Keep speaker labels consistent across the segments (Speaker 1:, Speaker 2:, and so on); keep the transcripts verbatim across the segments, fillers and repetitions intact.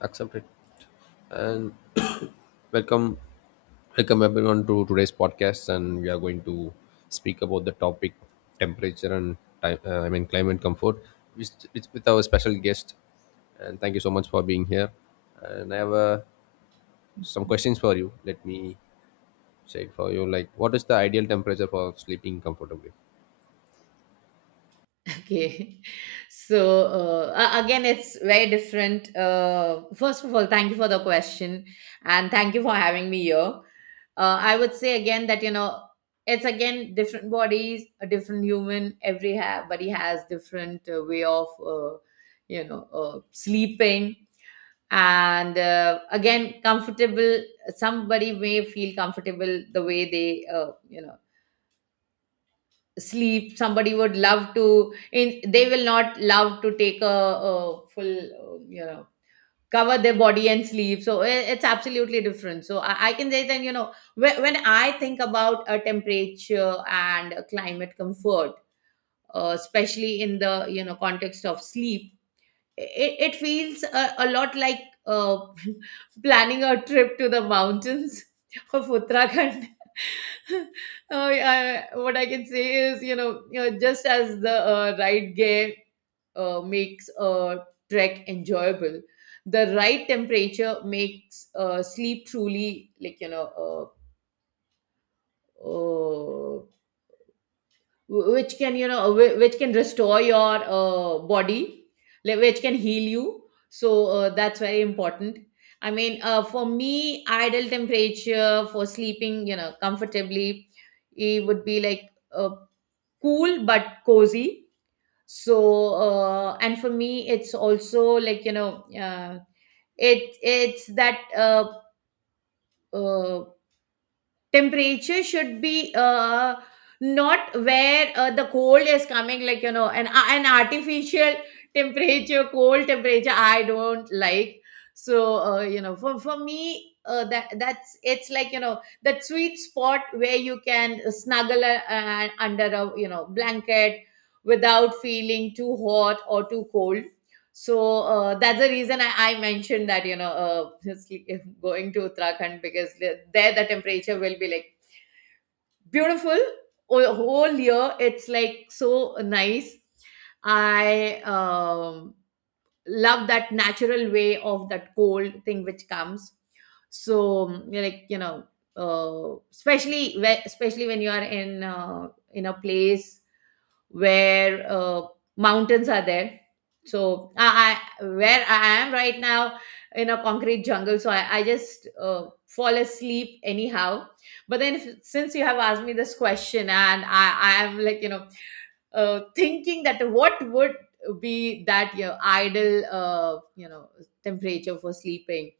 Speaker 1: Accept it and welcome welcome everyone to today's podcast, and we are going to speak about the topic temperature and time, uh, I mean climate comfort, with, with with our special guest, and thank you so much for being here. And I have uh, some questions for you. Let me say for you, like, what is the ideal temperature for sleeping comfortably?
Speaker 2: Okay. So uh, a- again, it's very different. Uh, first of all, thank you for the question and thank you for having me here. Uh, I would say again that, you know, it's again different bodies, a different human. Every ha- body has different uh, way of, uh, you know, uh, sleeping. And uh, again, comfortable. Somebody may feel comfortable the way they, uh, you know, sleep. Somebody would love to in, they will not love to take a, a full uh, you know cover their body and sleep, so i- it's absolutely different. So i, I can say that you know when, when i think about a temperature and a climate comfort, uh, especially in the you know context of sleep, it, it feels a, a lot like uh, planning a trip to the mountains of Uttarakhand. Oh, yeah, what I can say is, you know, you know, just as the uh, right gear uh, makes a trek enjoyable, the right temperature makes uh, sleep truly like you know uh, uh, wh- which can you know wh- which can restore your uh, body, like, which can heal you. So uh, that's very important. I mean uh, for me ideal temperature for sleeping you know comfortably, it would be like uh, cool but cozy. So uh, and for me it's also like you know uh, it it's that uh, uh, temperature should be uh, not where uh, the cold is coming, like you know an uh, an artificial temperature, cold temperature i don't like. So uh, you know for for me uh, that that's it's like you know that sweet spot where you can snuggle uh, uh, under a you know blanket without feeling too hot or too cold. So uh, that's the reason I, I mentioned that you know uh, just like if going to Uttarakhand, because the- there the temperature will be like beautiful. O- whole year it's like so nice. I um, love that natural way of that cold thing which comes. So mm, like you know uh, especially whe- especially when you are in uh, in a place where uh, mountains are there. So I, I, where I am right now in a concrete jungle, so I, I just uh, fall asleep anyhow. But then, if, since you have asked me this question, and I, I am like you know uh, thinking that what would be that your ideal uh, you know temperature for sleeping.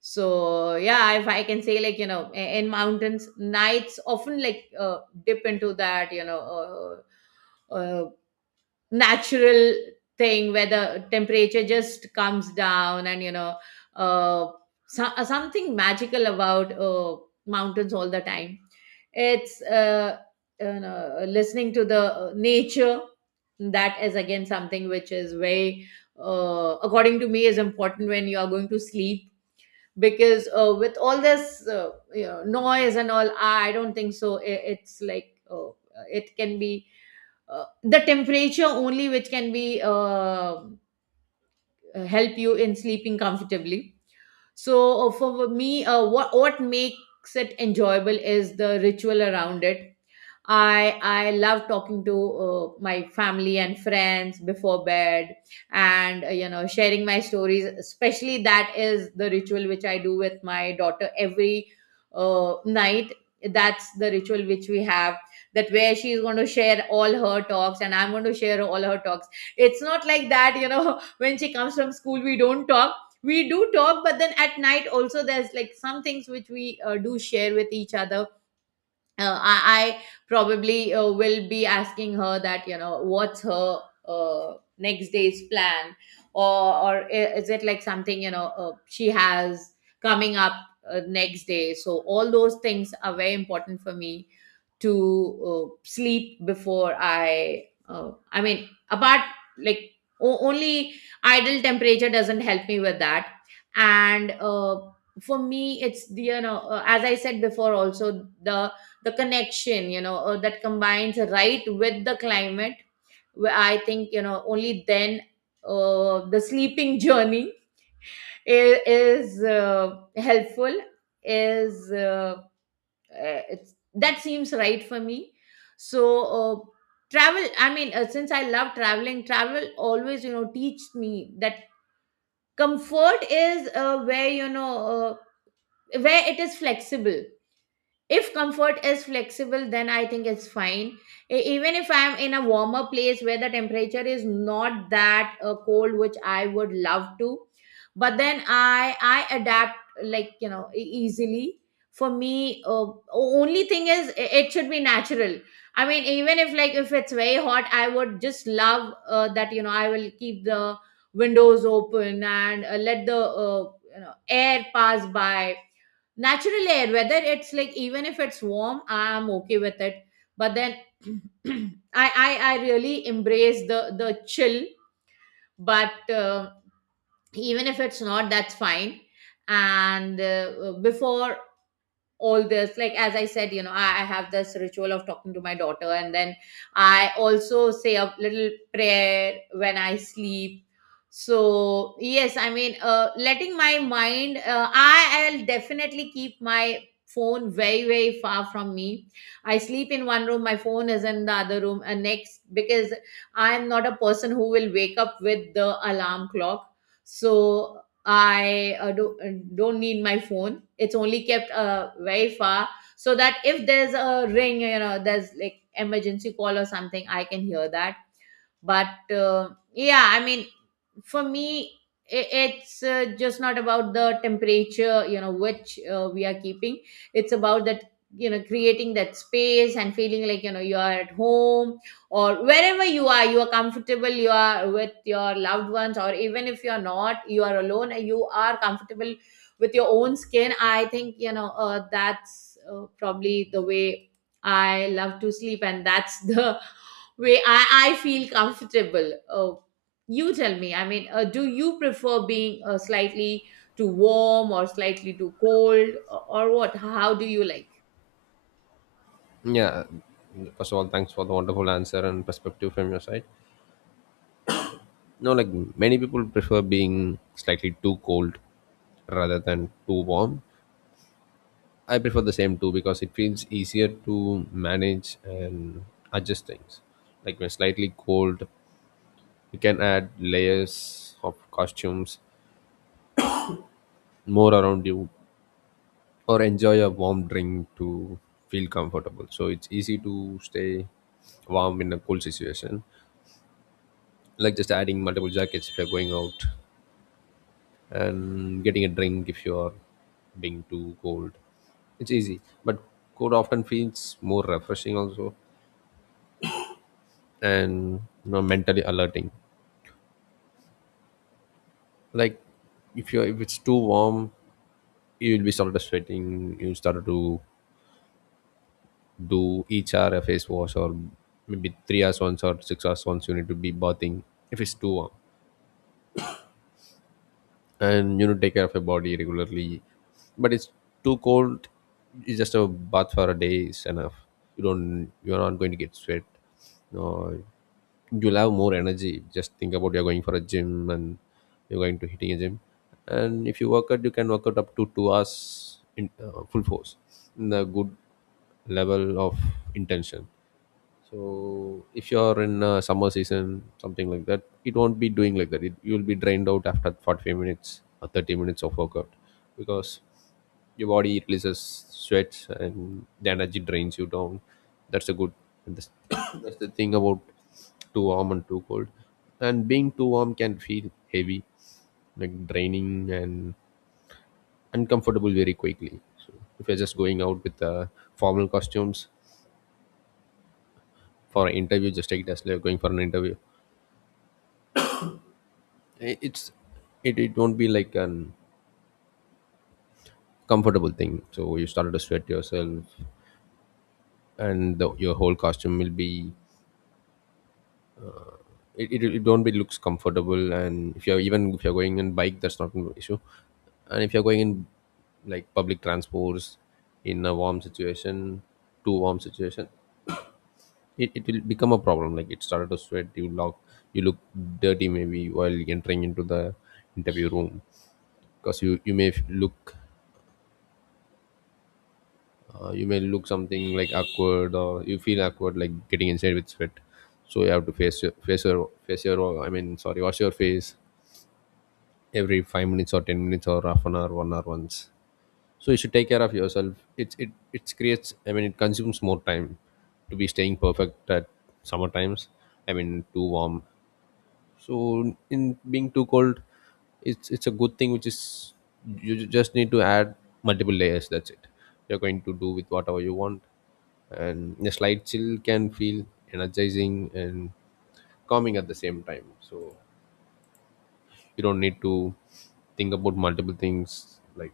Speaker 2: So yeah, if I can say like you know i- in mountains, nights often like uh, dip into that you know. Uh, uh, Natural thing where the temperature just comes down and you know. Uh, so, uh, something magical about uh, mountains all the time. It's uh, you know, listening to the uh, nature, that is again something which is very uh, according to me is important when you are going to sleep. Because uh, with all this uh, you know, noise and all, i don't think so. I- it's like uh, it can be uh, the temperature only which can be uh, help you in sleeping comfortably. So uh, for me uh, what what makes it enjoyable is the ritual around it. I I love talking to uh, my family and friends before bed, and uh, you know sharing my stories. Especially that is the ritual which I do with my daughter every uh, night. That's the ritual which we have. That where she is going to share all her talks, and I'm going to share all her talks. It's not like that, you know. When she comes from school, we don't talk. We do talk, but then at night also there's like some things which we uh, do share with each other. uh, I, I probably uh, will be asking her that you know what's her uh, next day's plan, or or i- is it like something you know uh, she has coming up uh, next day. So all those things are very important for me to uh, sleep before I. Uh, I mean, apart like o- only ideal temperature doesn't help me with that, and uh, for me, it's the you know uh, as I said before also the the connection you know uh, that combines right with the climate. Where I think you know only then uh, the sleeping journey is, is uh, helpful is. Uh, uh, it's that seems right for me. So uh, travel, I mean uh, since i love traveling, travel always you know teach me that comfort is uh, where you know uh, where it is flexible. If comfort is flexible, then i think it's fine. E- even if i'm in a warmer place where the temperature is not that uh, cold which i would love to, but then i i adapt, like you know e- easily. For me uh, only thing is i- it should be natural. I mean, even if like if it's very hot, i would just love uh, that you know i will keep the windows open and uh, let the uh, you know air pass by, natural air, whether it's like even if it's warm, i'm okay with it. But then I, I i really embrace the the chill, but uh, even if it's not, that's fine. And uh, before all this, like as i said, you know I, I have this ritual of talking to my daughter, and then i also say a little prayer when i sleep. So yes, I mean uh, letting my mind uh, i i'll definitely keep my phone very very far from me. I sleep in one room, my phone is in the other room and next, because i'm not a person who will wake up with the alarm clock. So I uh, do, uh, don't need my phone. It's only kept uh, very far, so that if there's a ring, you know, there's like emergency call or something, I can hear that. But uh, yeah, I mean, for me i- it's uh, just not about the temperature you know which uh, we are keeping. It's about that you know creating that space and feeling like you know you are at home, or wherever you are, you are comfortable, you are with your loved ones, or even if you are not, you are alone and you are comfortable with your own skin. I think you know uh, that's uh, probably the way i love to sleep, and that's the way I, I feel comfortable. Uh, you tell me, I mean, uh, do you prefer being uh, slightly too warm or slightly too cold, or, or what? How do you like?
Speaker 1: Yeah, first of all, thanks for the wonderful answer and perspective from your side. No, like, many people prefer being slightly too cold rather than too warm. I prefer the same too, because it feels easier to manage and adjust things. Like, when slightly cold, you can add layers of costumes more around you, or enjoy a warm drink to feel comfortable. So it's easy to stay warm in a cold situation. Like just adding multiple jackets if you're going out, and getting a drink if you're being too cold. It's easy. But cold often feels more refreshing also, and, you know, mentally alerting. Like, if you if it's too warm, you will be started sweating, you started to do each hour a face wash, or maybe three hours once or six hours once you need to be bathing if it's too warm, and, you know, take care of your body regularly. But it's too cold, it's just a bath for a day is enough. You don't you're not going to get sweat, no. You'll have more energy. Just think about, you're going for a gym, and you're going to hitting a gym, and if you work out, you can work out up to two hours in uh, full force, in a good level of intention. So if you're in uh, summer season something like that, it won't be doing like that. It, you'll be drained out after forty-five minutes or thirty minutes of workout, because your body releases sweats, and the energy drains you down. That's a good, and that's, that's the thing about too warm and too cold. And being too warm can feel heavy, like draining and uncomfortable very quickly. So if you're just going out with uh, formal costumes for an interview, just take it as like you're going for an interview. I- it's it, it won't be like an comfortable thing, so you started to sweat yourself, and the, your whole costume will be, it, it, it don't be looks comfortable. And if you're, even if you're going in bike, that's not an issue. And if you're going in like public transports in a warm situation, too warm situation, it, it will become a problem, like it started to sweat. You look you look dirty maybe while entering into the interview room, because you you may look uh, you may look something like awkward, or you feel awkward like getting inside with sweat. So you have to face your face your face your I mean sorry wash your face every five minutes or ten minutes or half an hour, one hour once. So you should take care of yourself. It's it it creates, i mean it consumes more time to be staying perfect at summer times, I mean too warm. So, in being too cold, it's it's a good thing, which is you ju- just need to add multiple layers, that's it. You're going to do with whatever you want. And a slight chill can feel energizing and calming at the same time. So you don't need to think about multiple things like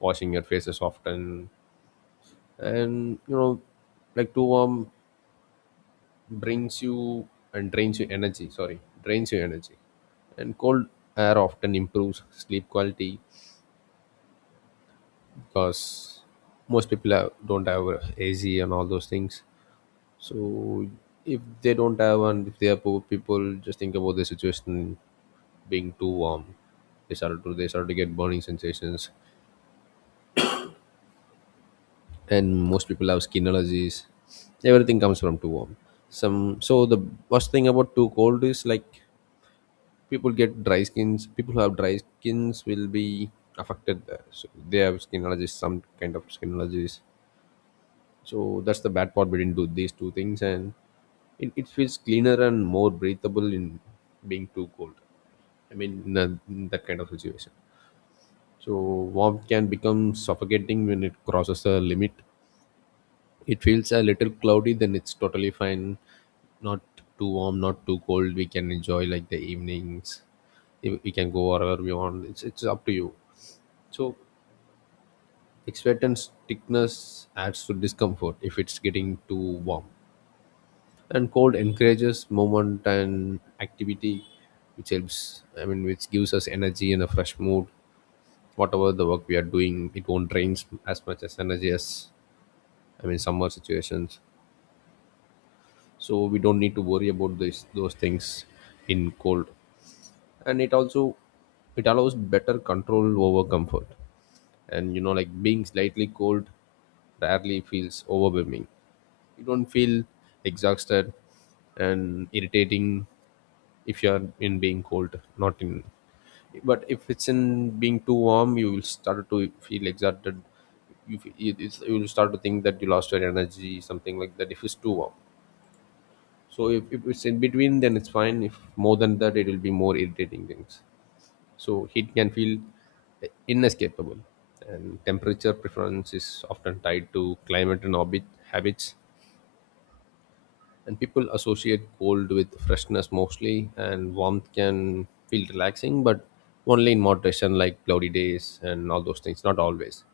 Speaker 1: washing your faces often, and, you know, like too warm brings you and drains your energy sorry drains your energy. And cold air often improves sleep quality, because most people have, don't have a AC and all those things. So if they don't have, and if they are poor people, just think about the situation, being too warm. They started to they started to get burning sensations, and most people have skin allergies. Everything comes from too warm. Some so the worst thing about too cold is like people get dry skins. People who have dry skins will be affected there. So they have skin allergies, some kind of skin allergies. So that's the bad part between do these two things. And it, it feels cleaner and more breathable in being too cold. I mean, in, a, in that kind of situation. So warmth can become suffocating when it crosses the limit. It feels a little cloudy, then it's totally fine. Not too warm, not too cold. We can enjoy like the evenings. We we can go wherever we want. It's, it's up to you. So, sweat and stiffness adds to discomfort if it's getting too warm. And cold encourages movement and activity, which helps, i mean which gives us energy and a fresh mood. Whatever the work we are doing, it won't drain as much as energy as, I mean, summer situations. So we don't need to worry about this those things in cold. And it also, it allows better control over comfort. And, you know, like being slightly cold rarely feels overwhelming. You don't feel exhausted and irritating if you are in being cold, not in. But if it's in being too warm, you will start to feel exhausted. you, f- it- it's, you will start to think that you lost your energy, something like that, if it's too warm. So if, if it's in between, then it's fine. If more than that, it will be more irritating things. So heat can feel inescapable, and temperature preference is often tied to climate and orbit habits. And people associate cold with freshness mostly, and warmth can feel relaxing, but only in moderation, like cloudy days and all those things. Not always.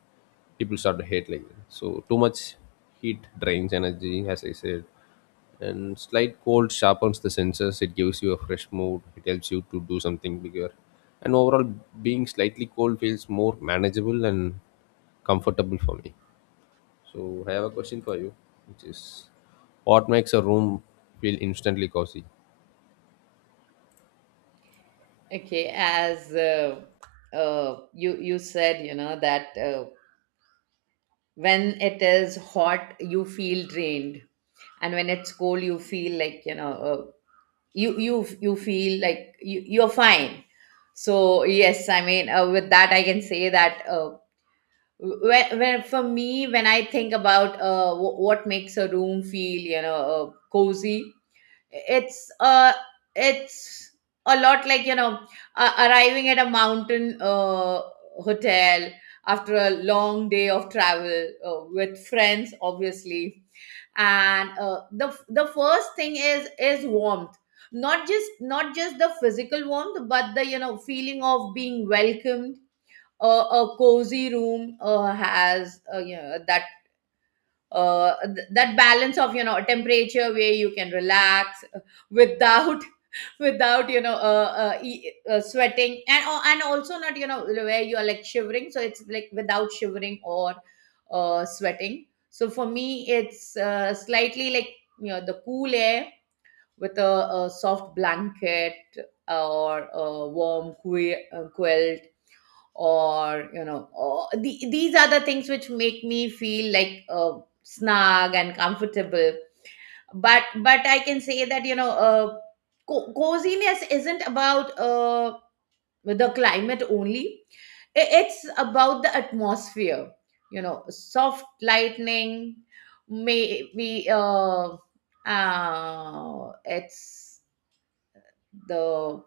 Speaker 1: People start to hate like that. So too much heat drains energy, as I said. And slight cold sharpens the senses, it gives you a fresh mood, it helps you to do something bigger. And overall, being slightly cold feels more manageable and comfortable for me. So I have a question for you, which is, what makes a room feel instantly cozy?
Speaker 2: Okay, as uh, uh, you you said, you know that uh, when it is hot, you feel drained, and when it's cold, you feel like you know uh, you you you feel like you, you're fine. So yes, I mean uh, with that, I can say that uh, when, when for me when i think about uh, w- what makes a room feel you know uh, cozy, it's uh it's a lot like you know uh, arriving at a mountain uh, hotel after a long day of travel uh, with friends, obviously. And uh, the the first thing is is warmth, not just not just the physical warmth but the you know feeling of being welcomed. Uh, a cozy room uh, has uh, you know that uh, th- that balance of you know a temperature where you can relax uh, without without you know uh, uh, e- uh, sweating, and oh, and also not you know where you are like shivering. So it's like without shivering or uh, sweating. So for me it's uh, slightly like you know the cool air with a, a soft blanket or a warm que- uh, quilt, or you know or the, these are the things which make me feel like uh, snug and comfortable. But but i can say that you know uh, co- coziness isn't about uh, the climate only. I- it's about the atmosphere, you know, soft lightning, maybe uh, uh it's the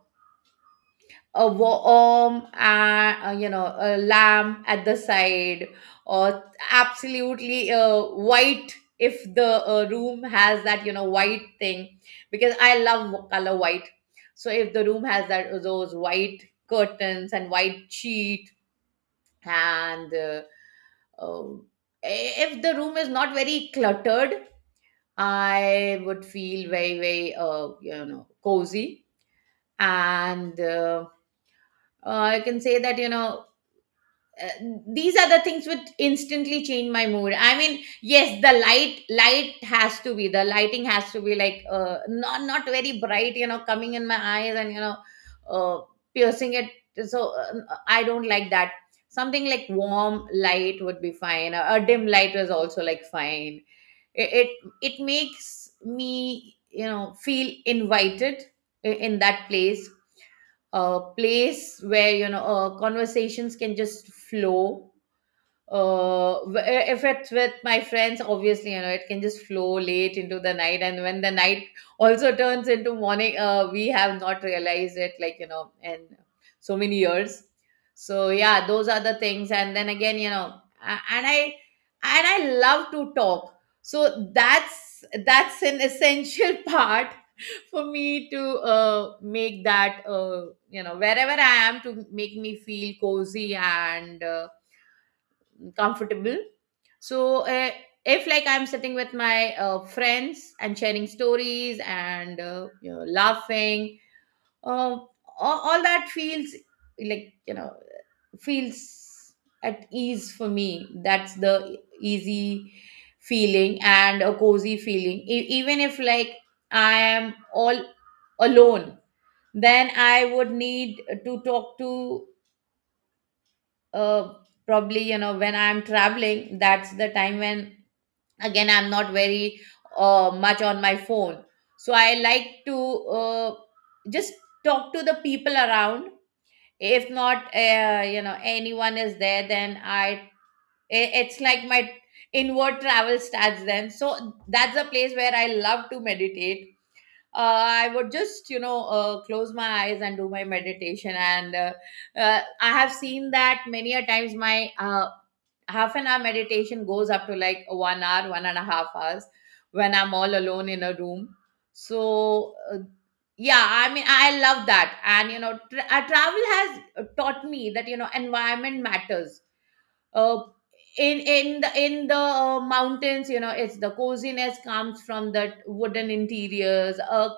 Speaker 2: a worm and uh, you know a lamb at the side, or absolutely uh, white, if the uh, room has that you know white thing. Because i love color white. So if the room has that those white curtains and white sheet, and uh, um, if the room is not very cluttered, i would feel very very uh, you know cozy. And uh, uh, i can say that you know uh, these are the things which instantly change my mood. I mean, yes, the light light has to be, the lighting has to be like uh, not not very bright, you know, coming in my eyes and you know uh, piercing it, so uh, i don't like that. Something like warm light would be fine, a, a dim light was also like fine. It it, it makes me you know Feel invited i- in that place. A place where, you know, uh, conversations can just flow. uh if it's with my friends, obviously, you know, it can just flow late into the night. And when the night also turns into morning, uh we have not realized it, like, you know, in so many years. So yeah, those are the things. And then again, you know, a- and i and i love to talk. So that's that's an essential part for me, to uh, make that, uh, you know, wherever I am, to make me feel cozy and uh, comfortable. So, uh, if, like, I'm sitting with my uh, friends and sharing stories, and, uh, you know, laughing, uh, all, all that feels, like, you know, feels at ease for me. That's the easy feeling, and a cozy feeling. E- even if, like, I am all alone, then I would need to talk to, uh, probably, you know, when I'm traveling. That's the time when, again, I'm not very uh, much on my phone. So I like to, uh, just talk to the people around. If not, uh, you know, anyone is there, then i i- it's like my inward travel starts then. So that's a place where I love to meditate. uh, I would just, you know, uh, close my eyes and do my meditation, and uh, uh, I have seen that many a times my uh, half an hour meditation goes up to, like, one hour, one and a half hours, when I'm all alone in a room. So, uh, yeah, I mean, I love that. And, you know, tra- uh, travel has taught me that, you know, environment matters. uh, in in the in the uh, mountains, you know, it's — the coziness comes from that wooden interiors, uh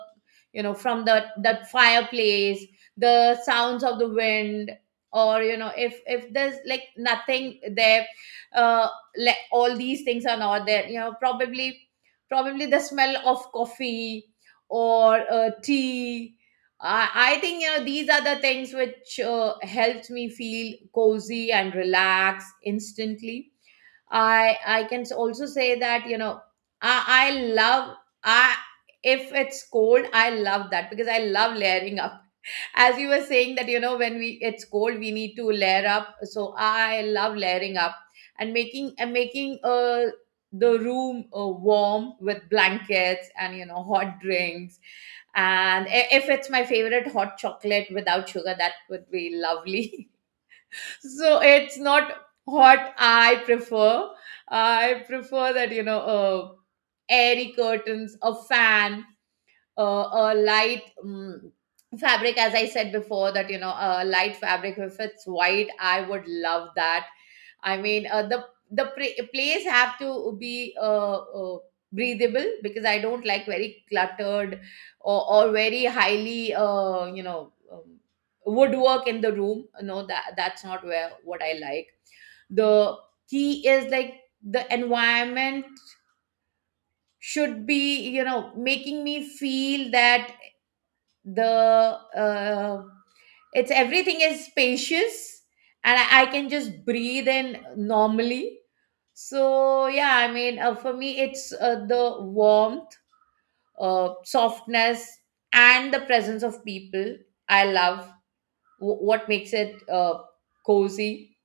Speaker 2: you know, from the that fireplace, the sounds of the wind. Or, you know, if if there's, like, nothing there, uh like all these things are not there, you know. Probably, probably the smell of coffee, or uh, tea. I, I think, you know, these are the things which uh, helps me feel cozy and relax instantly. I I can also say that, you know, I I love — I if it's cold, I love that, because I love layering up. As you were saying, that, you know, when we it's cold, we need to layer up. So I love layering up, and making and making uh the room uh, warm with blankets and, you know, hot drinks. And i- if it's my favorite hot chocolate without sugar, that would be lovely. So it's not what I prefer. I prefer that, you know, uh, airy curtains, a fan, uh, a light, um, fabric. As I said before, that, you know, a light fabric, if it's white, I would love that. I mean, uh, the the pra- place have to be uh, uh, breathable, because I don't like very cluttered, or, or very highly, uh, you know, um, woodwork in the room. No, that that's not where what I like. The key is, like, the environment should be, you know, making me feel that the uh, it's — everything is spacious, and I, I can just breathe in normally. So yeah, I mean, uh, for me it's, uh, the warmth, uh, softness, and the presence of people I love. W- what makes it uh, cozy,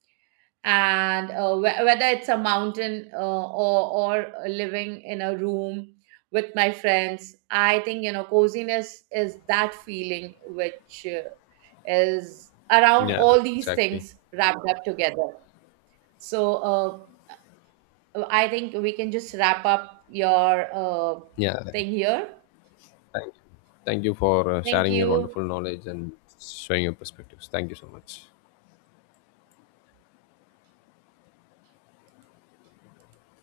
Speaker 2: and uh, wh- whether it's a mountain, uh, or or living in a room with my friends, I think, you know, coziness is that feeling which uh, is around
Speaker 1: Yeah,
Speaker 2: all these
Speaker 1: exactly.
Speaker 2: things wrapped up together. So, uh, I think we can just wrap up your uh,
Speaker 1: Yeah,
Speaker 2: thing here.
Speaker 1: thank you. Thank you for uh,
Speaker 2: Thank
Speaker 1: sharing your
Speaker 2: you.
Speaker 1: wonderful knowledge and showing your perspectives. Thank you so much.